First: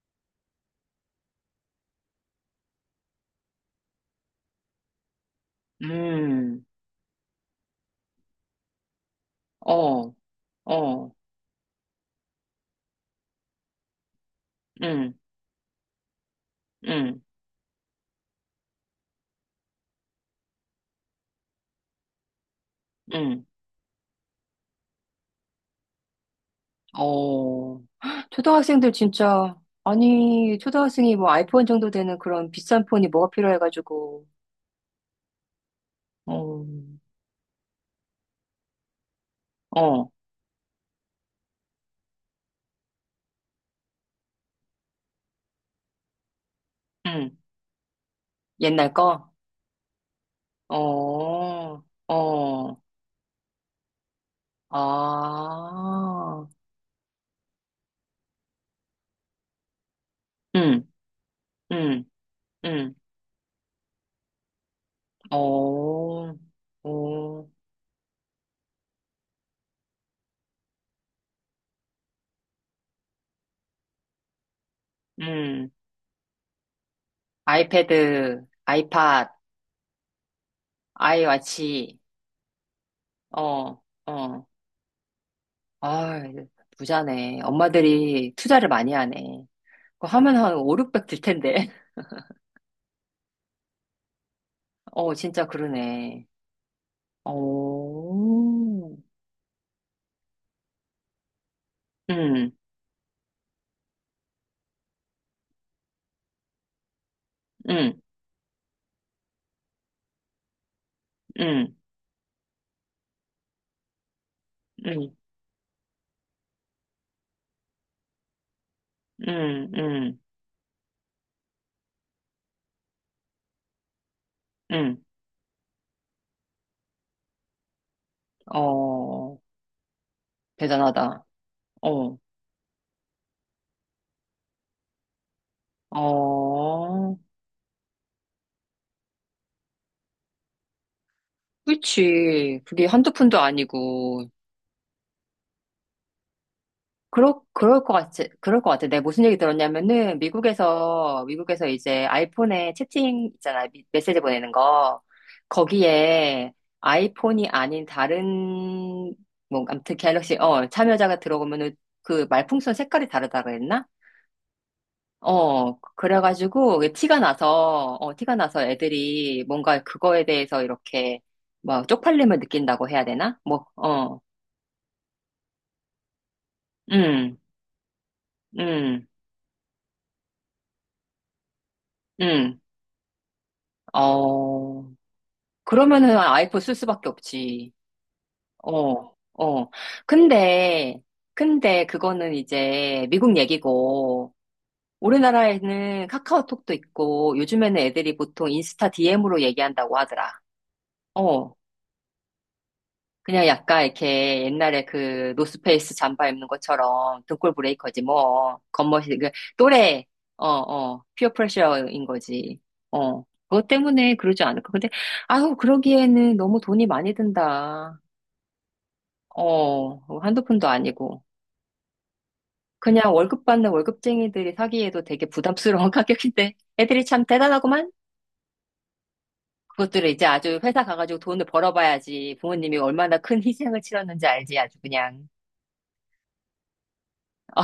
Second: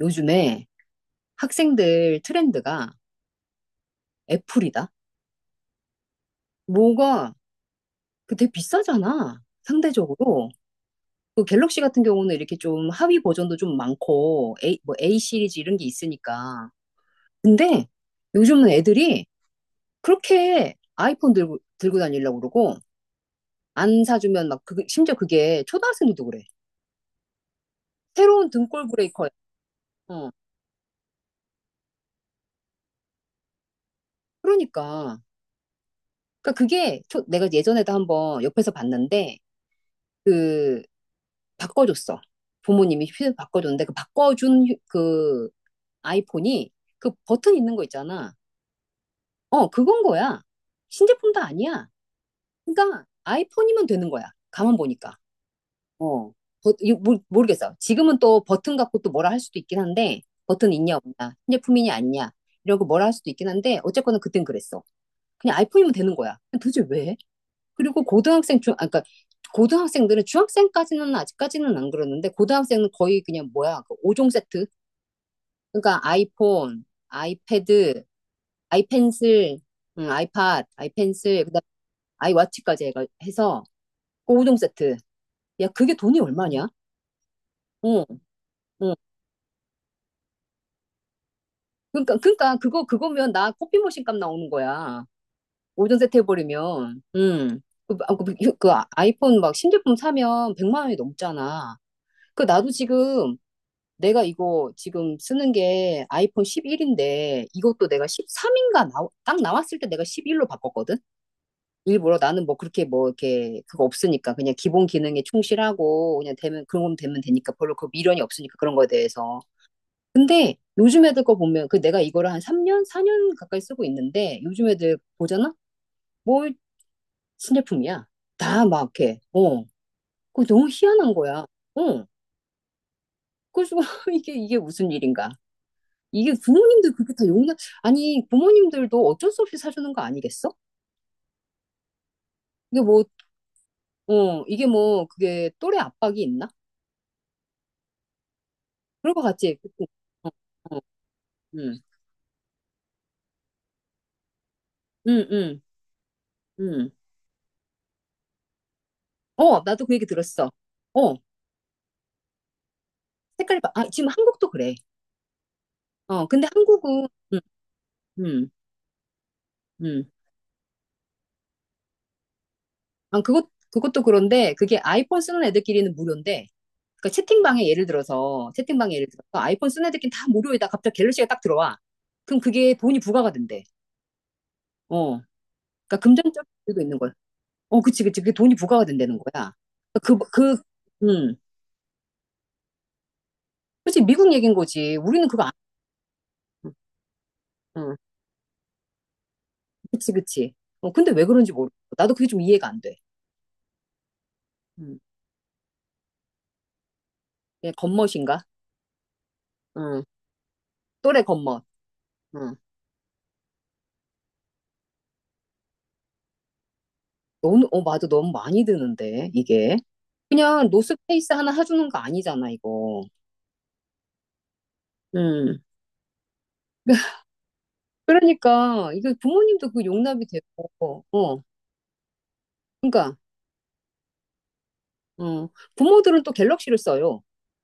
요즘에 학생들 트렌드가 애플이다. 음, 뭐가 되게 비싸잖아. 어, 상대적으로. 어, 그 갤럭시 같은 경우는 이렇게 좀 하위 버전도 좀 많고 A, 응, A 시리즈 이런 게 있으니까. 응, 근데 요즘은 애들이 그렇게 아이폰 들고 다니려고 그러고 응, 안 사주면 막 그, 심지어 그게 초등학생들도 그래. 어. 새로운 등골 초등학생들 브레이커야. 진짜. 어. 아니, 초등학생이 뭐 아이폰 정도 되는 그런 비싼 폰이 뭐가 필요해가지고. 그러니까. 그러니까 어, 그게 초- 내가 예전에도 한번 옆에서 봤는데 어, 그 바꿔줬어. 부모님이 휴대폰 바꿔줬는데 그 바꿔준 휴- 그 아이폰이 그 응, 버튼 있는 거 있잖아. 옛날 거? 어, 그건 거야. 신제품도 어, 아니야. 어, 그러니까 아이폰이면 되는 거야. 가만 보니까. 어. 아, 버- 이거 모르- 모르겠어. 지금은 또 버튼 갖고 또 뭐라 할 수도 있긴 한데 버튼 응, 있냐 없냐, 신제품이냐 응, 아니냐 이러고 응, 뭐라 할 수도 있긴 한데 어쨌거나 그땐 그랬어. 그냥 아이폰이면 어, 되는 거야. 근데 도대체 왜? 어, 그리고 고등학생 중 아까 고등학생들은 중학생까지는 아직까지는 안 그러는데 고등학생은 거의 그냥 뭐야 그 5종 세트. 응, 그러니까 아이폰, 아이패드, 아이패드, 아이팟, 아이펜슬, 아이팟, 아이워 아이펜슬 그다음 치 아이워치까지 해서 어, 그 어. 5종 세트. 야 그게 돈이 아, 얼마냐? 부자네. 어, 엄마들이 투자를 많이 어. 하네. 그거 하면 한 5, 600 들 텐데. 그러니까 그거면 나 커피 머신 값 나오는 거야. 어, 진짜 5종 세트 그러네. 해버리면 어, 그 아이폰 막 신제품 사면 100만 원이 넘잖아. 그 응 나도 지금 내가 이거 지금 쓰는 게 아이폰 11인데 이것도 응 내가 13인가 딱 나왔을 때 내가 11로 바꿨거든? 응 일부러 나는 뭐 그렇게 뭐 이렇게 그거 없으니까 그냥 기본 기능에 응 충실하고 그냥 되면 그런 건 되면 되니까 별로 그 미련이 없으니까 그런 거에 응 대해서. 응 근데 요즘 애들 거 보면 그 내가 이거를 한 3년, 4년 가까이 쓰고 있는데 요즘 응 애들 보잖아? 뭘 신제품이야. 다 막 이렇게. 어, 어. 그거 너무 희한한 대단하다. 거야. 어. 어, 그래서 이게 무슨 일인가? 이게 부모님들 그게 렇 어, 다 용납, 아니, 부모님들도 어쩔 수 없이 사주는 거 아니겠어? 그치. 이게 그게 뭐, 한두 푼도 아니고. 어, 이게 뭐, 그게 또래 압박이 있나? 그럴 것 같지. 그럴 것 같아. 내가 그럴 것 무슨 얘기 같지? 그치? 들었냐면은, 어, 어, 미국에서 음, 이제 아이폰에 채팅 있잖아. 메시지 보내는 거. 음, 음, 거기에 음. 아이폰이 아닌 다른, 어, 뭐, 나도 그 아무튼 얘기 갤럭시, 들었어. 어, 어, 참여자가 들어오면은 그 말풍선 색깔이 다르다 고 했 색깔이, 바- 아, 나 지금 한국도 그래. 어, 어, 근데 그래가지고 게 한국은, 티가 음, 나서, 어, 티가 음, 나서 애들이 뭔가 음. 그거에 대해서 이렇게 뭐 쪽팔림을 느낀다고 해야 아, 되나? 그것, 뭐, 그것도 어, 그런데, 그게 아이폰 쓰는 애들끼리는 무료인데, 그러니까 음, 채팅방에 예를 들어서, 채팅방에 음, 예를 들어서, 아이폰 쓰는 애들끼리 다 무료에다 갑자기 갤럭시가 딱 들어와. 그럼 음, 그게 돈이 부과가 된대. 어. 어. 그러니까 그러면은 금전적인 아이폰 쓸 이유도 있는 수밖에 거야. 없지. 어, 그치, 그치. 그게 돈이 부과가 어, 된다는 거야. 어. 그, 그, 근데, 음. 근데 그거는 이제 미국 그치, 미국 얘기고. 얘긴 거지. 우리는 그거 안, 우리나라에는 카카오톡도 있고, 요즘에는 응, 애들이 보통 인스타 DM으로 얘기한다고 그치, 하더라. 그치. 어, 근데 왜 그런지 어. 모르겠어. 나도 그게 좀 이해가 안 돼. 그냥 약간 이렇게 옛날에 음, 그 노스페이스 잠바 입는 것처럼 등골 얘 브레이커지. 겉멋인가? 뭐, 겉멋이, 그 응, 또래, 어, 어, 또래 피어 겉멋. 프레셔인 응. 거지. 어. 그것 때문에 그러지 않을까. 근데, 아우, 그러기에는 너무 돈이 많이 너무, 어, 든다. 맞아. 너무 많이 드는데, 이게. 어, 뭐 한두 푼도 그냥 아니고. 노스페이스 하나 해주는 거 아니잖아, 이거. 그냥 월급 받는 월급쟁이들이 사기에도 되게 응, 부담스러운 가격인데 애들이 참 대단하구만. 그러니까, 이거 부모님도 그 그것들을 이제 용납이 아주 회사 되고, 가가지고 어, 돈을 벌어봐야지 부모님이 그러니까, 얼마나 큰 희생을 치렀는지 알지. 아주 그냥. 어, 부모들은 또 갤럭시를 써요. 어,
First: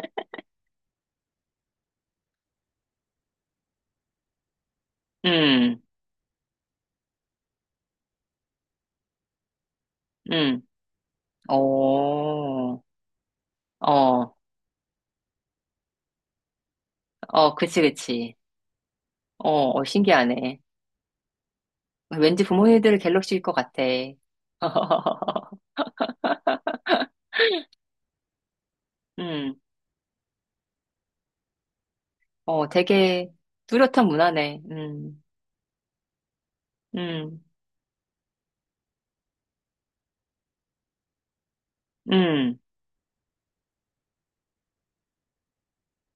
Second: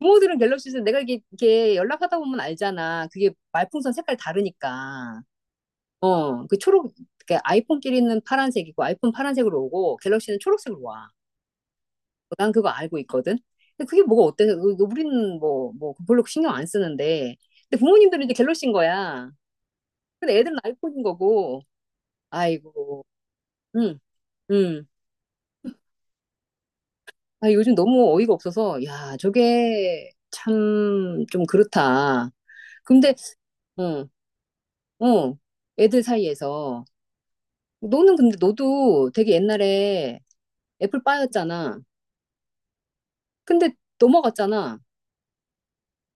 구멍들은 갤럭시에서 내가 이게 연락하다 보면 알잖아. 그게 말풍선 색깔 다르니까. 음, 어, 그 초록, 그 아이폰끼리는 파란색이고, 아이폰 파란색으로 오고, 갤럭시는 음, 초록색으로 와. 어, 난 그거 알고 있거든. 근데 그게 뭐가 어, 어때서, 우리는 뭐, 뭐, 별로 신경 안 쓰는데. 어, 그치, 근데 부모님들은 그치. 이제 갤럭시인 거야. 어, 어, 근데 애들은 신기하네. 아이폰인 거고, 왠지 부모님들 아이고, 갤럭시일 것 같아. 응, 응. 아, 요즘 너무 어이가 없어서, 야, 음, 저게 참 좀 그렇다. 어, 근데, 되게 뚜렷한 어, 문화네. 어, 애들 사이에서. 음, 너는 근데 너도 되게 옛날에 애플파이였잖아. 음. 근데 넘어갔잖아.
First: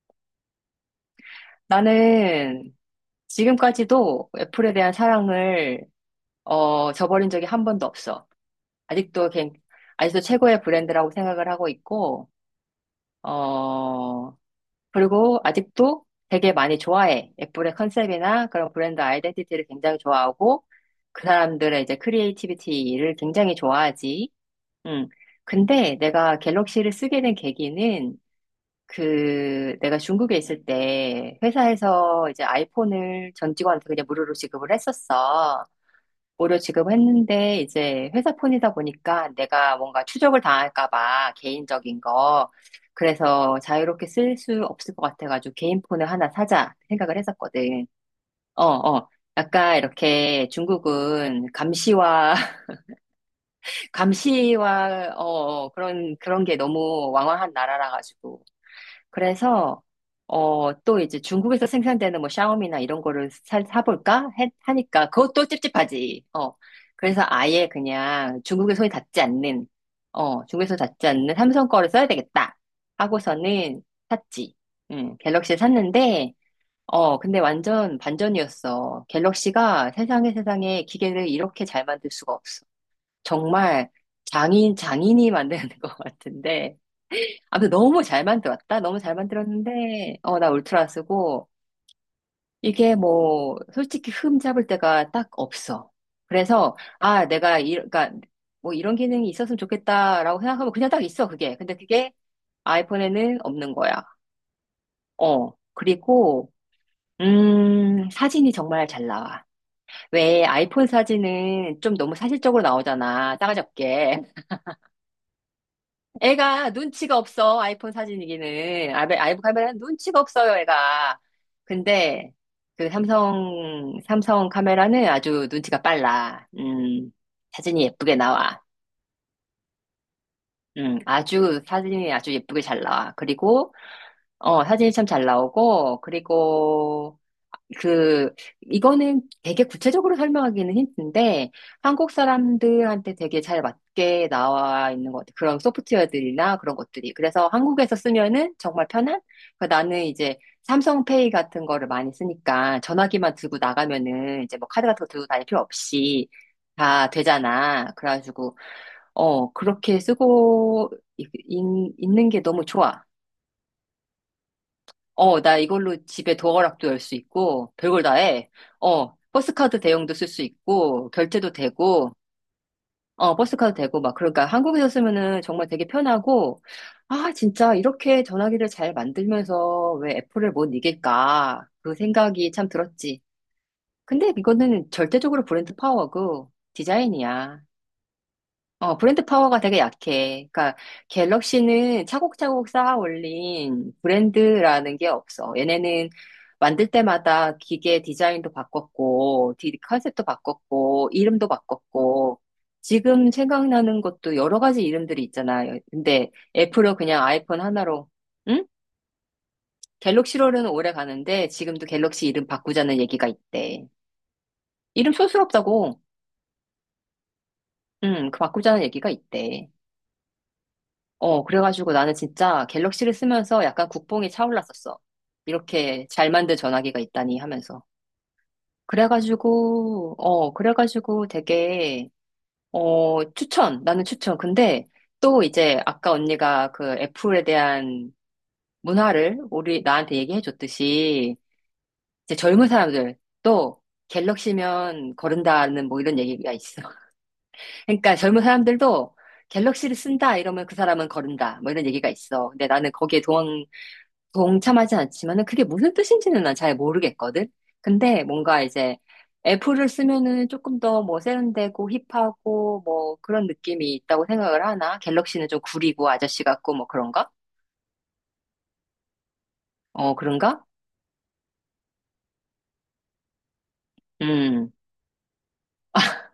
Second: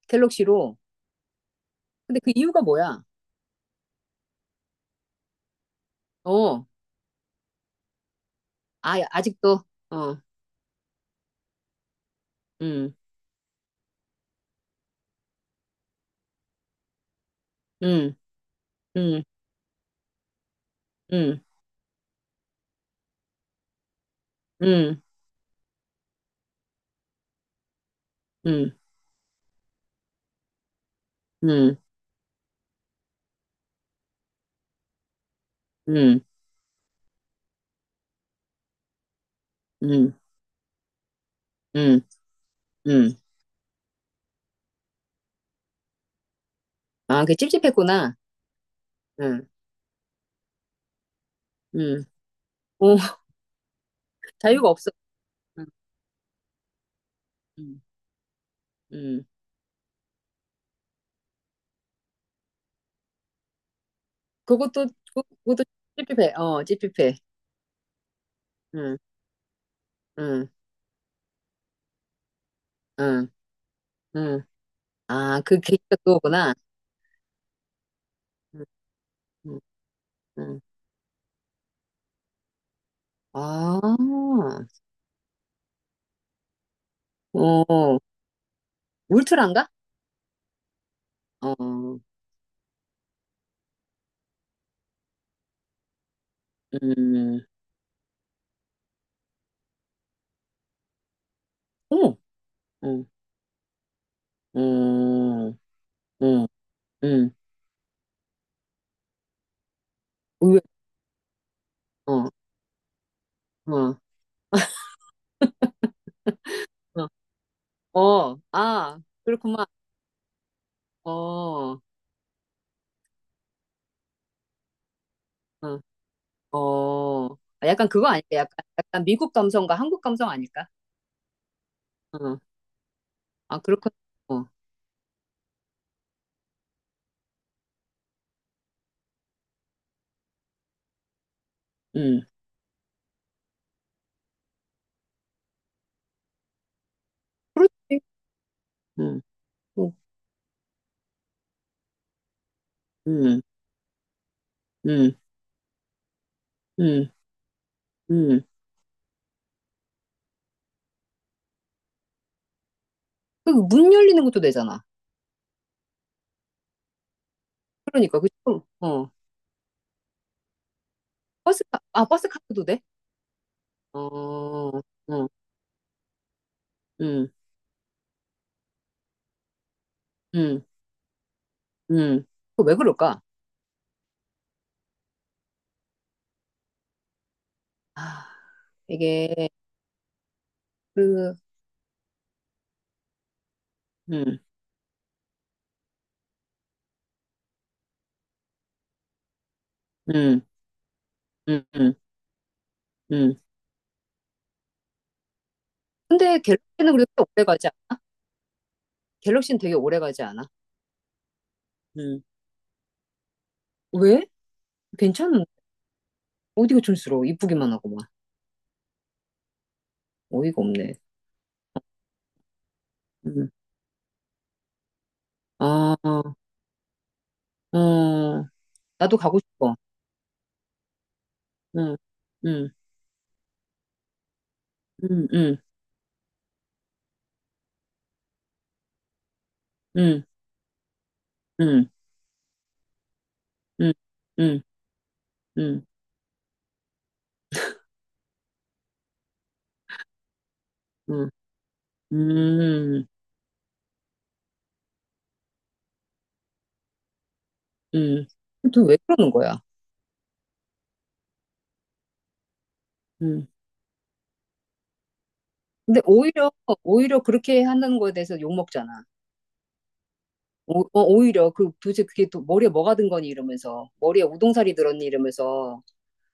갤럭시로. 근데 그 이유가 나는 뭐야? 지금까지도 애플에 대한 사랑을 어, 저버린 적이 한 번도 없어. 아, 아직도 걘- 아직도, 어, 아직도 최고의 브랜드라고 생각을 하고 있고. 음, 어, 그리고 아직도 되게 많이 좋아해. 애플의 음, 컨셉이나 그런 브랜드 음, 아이덴티티를 굉장히 좋아하고 그 음, 사람들의 이제 크리에이티비티를 굉장히 좋아하지. 음, 음. 근데 내가 갤럭시를 쓰게 된 계기는 음, 그 내가 중국에 있을 때 음, 회사에서 이제 아이폰을 전 직원한테 그냥 무료로 지급을 했었어. 음, 무료 지급했는데 이제 회사 폰이다 보니까 내가 뭔가 음, 추적을 당할까 봐 개인적인 음, 거. 음. 그래서 자유롭게 쓸 수 없을 것 같아가지고 개인 폰을 하나 사자 생각을 아, 그게 했었거든. 찝찝했구나. 어, 어. 응, 약간 이렇게 중국은 응. 감시와 어, 자유가 없어. 감시와 어 응, 어, 그런 게 너무 왕왕한 응, 나라라 가지고. 응. 그래서 어, 또 이제 중국에서 생산되는 뭐 샤오미나 이런 거를 사볼까 해- 그것도, 하니까 그것도 그것도 찝찝하지. 찝찝해. 어. 어, 찝찝해. 그래서 아예 그냥 중국의 손이 응, 닿지 않는, 어, 응, 중국에서 닿지 않는 삼성 거를 써야 되겠다 응, 하고서는 응. 샀지. 아, 갤럭시 그 계기가 샀는데, 그거구나. 어, 근데 완전 음, 반전이었어. 음, 갤럭시가 세상에 음. 세상에 기계를 이렇게 잘 만들 수가 없어. 아, 정말 장인이 만드는 것 같은데. 아무튼 어, 너무 잘 만들었다. 너무 잘 울트라인가? 만들었는데, 어, 나 울트라 쓰고. 어, 이게 뭐, 솔직히 흠 잡을 데가 딱 없어. 그래서, 아, 음, 내가, 이, 그러니까, 뭐 이런 기능이 있었으면 좋겠다라고 생각하면 그냥 딱 있어, 그게. 근데 그게 어머, 어, 아이폰에는 없는 거야. 어, 어, 어, 그리고, 음, 사진이 정말 잘 나와. 왜 의외, 아이폰 사진은 좀 너무 어, 사실적으로 나오잖아. 어, 따가잡게. 애가 어, 눈치가 없어. 아이폰 어, 사진이기는. 아, 아이폰 그렇구만, 카메라는 눈치가 없어요, 어, 애가. 어, 근데 그 삼성 카메라는 아주 눈치가 빨라. 어, 아, 사진이 약간 그거 예쁘게 아닐까? 약간, 나와. 약간 미국 감성과 한국 감성 아닐까? 아주 사진이 아주 어, 예쁘게 잘 나와. 아, 그리고 그렇군, 어, 어, 사진이 참 잘 나오고. 그리고 그, 이거는 되게 구체적으로 설명하기는 힘든데, 한국 음, 사람들한테 되게 잘 맞게 나와 있는 것 같아요. 그런 소프트웨어들이나 그런 것들이. 그래서 한국에서 그렇지, 쓰면은 정말 편한? 음, 그 어, 나는 이제 삼성페이 같은 거를 많이 쓰니까 전화기만 음, 들고 나가면은 이제 뭐 카드 같은 거 음, 들고 다닐 필요 없이 다 음, 되잖아. 음, 그래가지고, 어, 그렇게 쓰고 있는 게 너무 좋아. 그문 열리는 것도 되잖아. 어, 나 이걸로 집에 도어락도 열 수 있고, 별걸 다 그러니까, 그치? 해. 어, 어, 버스카드 대용도 쓸 수 있고, 결제도 버스, 카- 아, 되고, 버스 카드도 돼? 어, 버스카드 되고, 막, 그러니까 어, 한국에서 응, 쓰면은 정말 되게 편하고. 응, 아, 진짜 이렇게 전화기를 잘 만들면서 왜 애플을 응, 못 이길까? 그 응. 생각이 참 그거 왜 들었지. 그럴까? 근데 이거는 절대적으로 브랜드 파워고, 디자인이야. 아, 어, 브랜드 이게, 파워가 되게 약해. 그러니까 그, 갤럭시는 차곡차곡 쌓아 올린 응, 브랜드라는 게 없어. 얘네는 만들 때마다 기계 디자인도 바꿨고, 컨셉도 응, 바꿨고, 이름도 응, 응, 바꿨고. 지금 응. 생각나는 것도 여러 가지 이름들이 있잖아. 근데 근데 갤럭시는 애플은 그렇게 그냥 오래 아이폰 가지 않아? 하나로. 응? 갤럭시는 되게 오래 가지 않아? 갤럭시로는 오래 가는데 지금도 응. 갤럭시 이름 바꾸자는 얘기가 있대. 왜? 이름 괜찮은데? 촌스럽다고. 어디가 촌스러워? 이쁘기만 하고 막. 응, 그 바꾸자는 얘기가 있대. 어이가 없네. 어, 그래가지고 나는 진짜 갤럭시를 응. 쓰면서 약간 국뽕이 차올랐었어. 아, 이렇게 잘 만든 전화기가 있다니 하면서. 어, 나도 가고 싶어. 그래가지고, 어, 그래가지고 응, 되게. 응, 어, 추천. 나는 추천. 근데 응, 또 응, 이제 아까 언니가 그 애플에 대한 문화를 나한테 응, 얘기해 줬듯이 응, 이제 젊은 사람들 또 응, 응, 갤럭시면 응, 거른다는 뭐 이런 얘기가 있어. 그러니까 젊은 사람들도 갤럭시를 쓴다 이러면 그 사람은 거른다 뭐 이런 얘기가 응, 있어. 근데 나는 응. 거기에 동참하진 않지만은 그게 무슨 뜻인지는 난 잘 모르겠거든. 근데 음. 뭔가 도대체 이제 왜 그러는 거야? 애플을 쓰면은 조금 더 뭐 세련되고 힙하고 뭐 그런 음. 느낌이 있다고 생각을 하나? 갤럭시는 좀 근데 구리고 아저씨 오히려, 같고 뭐 오히려 그런가? 그렇게 하는 거에 대해서 욕먹잖아. 어, 그런가? 오, 어, 오히려 그 도대체 그게 또 머리에 뭐가 든 거니 이러면서 머리에 음, 우동살이 들었니 이러면서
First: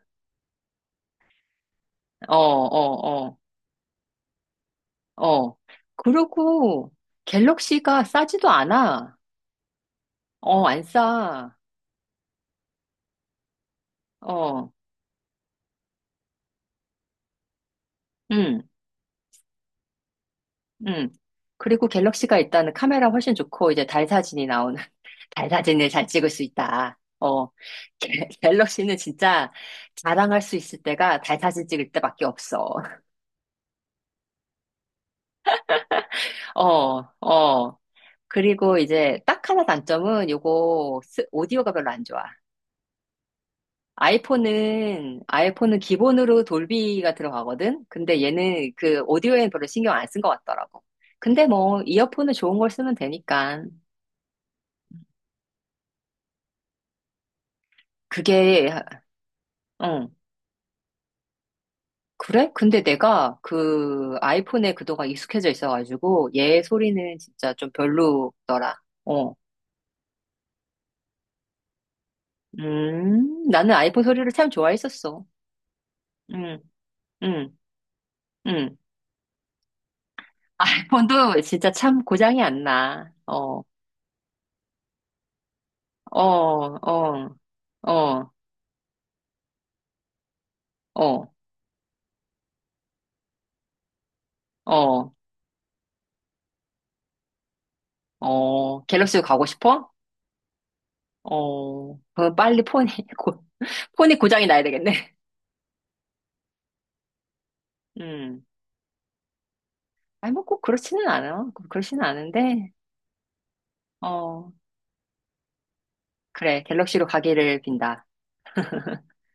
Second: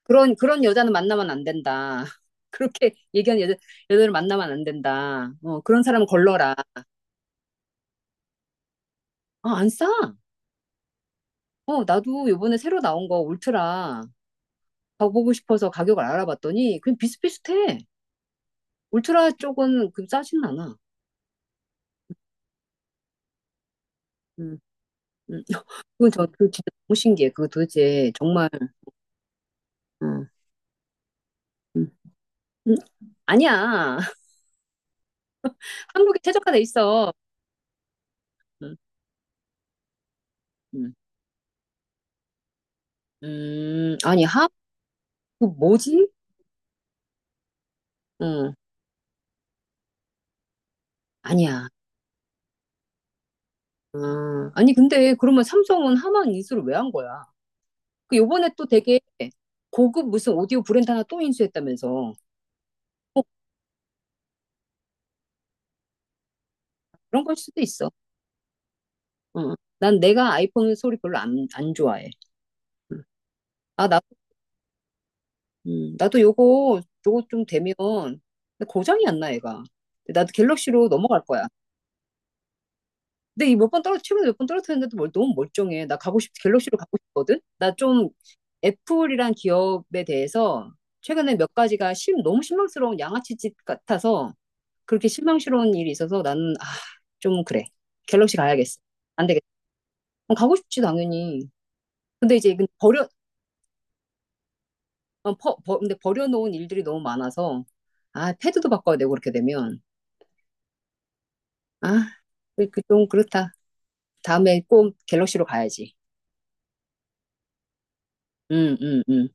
그런 여자는 만나면 안 된다. 어, 그렇게 어, 얘기하는 여자 여자를 만나면 안 어, 된다. 어. 어, 그런 사람은 걸러라. 그리고 갤럭시가 싸지도 않아. 아, 안 싸. 어, 안 싸. 어, 나도 요번에 새로 나온 거 울트라 어, 가보고 싶어서 가격을 알아봤더니 그냥 비슷비슷해. 음, 울트라 쪽은 그 싸진 않아. 음. 그리고 갤럭시가 일단은 카메라 훨씬 좋고 이제 달 사진이 음, 나오는 음. 잘 사진을 잘 그건 저, 찍을 수 그 진짜 너무 있다. 신기해. 어, 그거 도대체 정말, 갤럭시는 진짜 응, 자랑할 수 있을 때가 달 사진 응, 찍을 때밖에 없어. 응. 아니야. 한국에 최적화돼 어, 있어. 어. 응, 그리고 이제 딱 하나 단점은 응. 요거 오디오가 별로 안 좋아. 아니, 하, 그 아이폰은 뭐지? 기본으로 돌비가 들어가거든? 근데 응, 얘는 그 오디오에는 별로 신경 안 쓴 것 같더라고. 근데 아니야. 뭐, 이어폰은 좋은 걸 쓰면 되니까. 아, 아니, 근데 그러면 삼성은 하만 인수를 왜 한 거야? 그 요번에 또 그게, 되게 고급 응. 무슨 오디오 브랜드 하나 또 인수했다면서. 그래? 근데 내가 그 아이폰에 그동안 익숙해져 있어가지고 얘 소리는 그런 걸 진짜 수도 좀 있어. 별로더라. 어. 응. 난 내가 아이폰 소리 별로 안, 안 좋아해. 응. 나는 아, 아이폰 소리를 참 좋아했었어. 나도 음, 요거, 요거 좀 음, 되면 음. 고장이 안 나, 얘가. 근데 나도 갤럭시로 넘어갈 아이폰도 거야. 진짜 참 고장이 안 나. 근데 이 어, 몇 번 떨어, 최근에 몇 번 떨어뜨렸는데도 멀- 너무 멀쩡해. 나 어, 가고 싶, 갤럭시로 가고 어, 싶거든? 나 좀 어, 애플이란 기업에 대해서 어, 최근에 몇 가지가 심, 너무 실망스러운 양아치짓 같아서 그렇게 어, 실망스러운 일이 있어서 나는, 아, 좀 그래. 갤럭시 가야겠어. 어. 갤럭시로 안 되겠다. 가고 싶어? 그럼 가고 싶지, 당연히. 어, 그럼 근데 이제 빨리 이건 버려, 고, 폰이 고장이 나야 되겠네. 어, 퍼- 버- 근데 버려놓은 일들이 너무 많아서, 아, 음. 패드도 바꿔야 되고, 그렇게 되면. 아니, 뭐 꼭 그렇지는 않아. 그렇지는 아, 그, 않은데. 그, 좀 그렇다. 어, 다음에 꼭 갤럭시로 가야지. 그래, 갤럭시로 가기를 빈다. 응, 응, 응.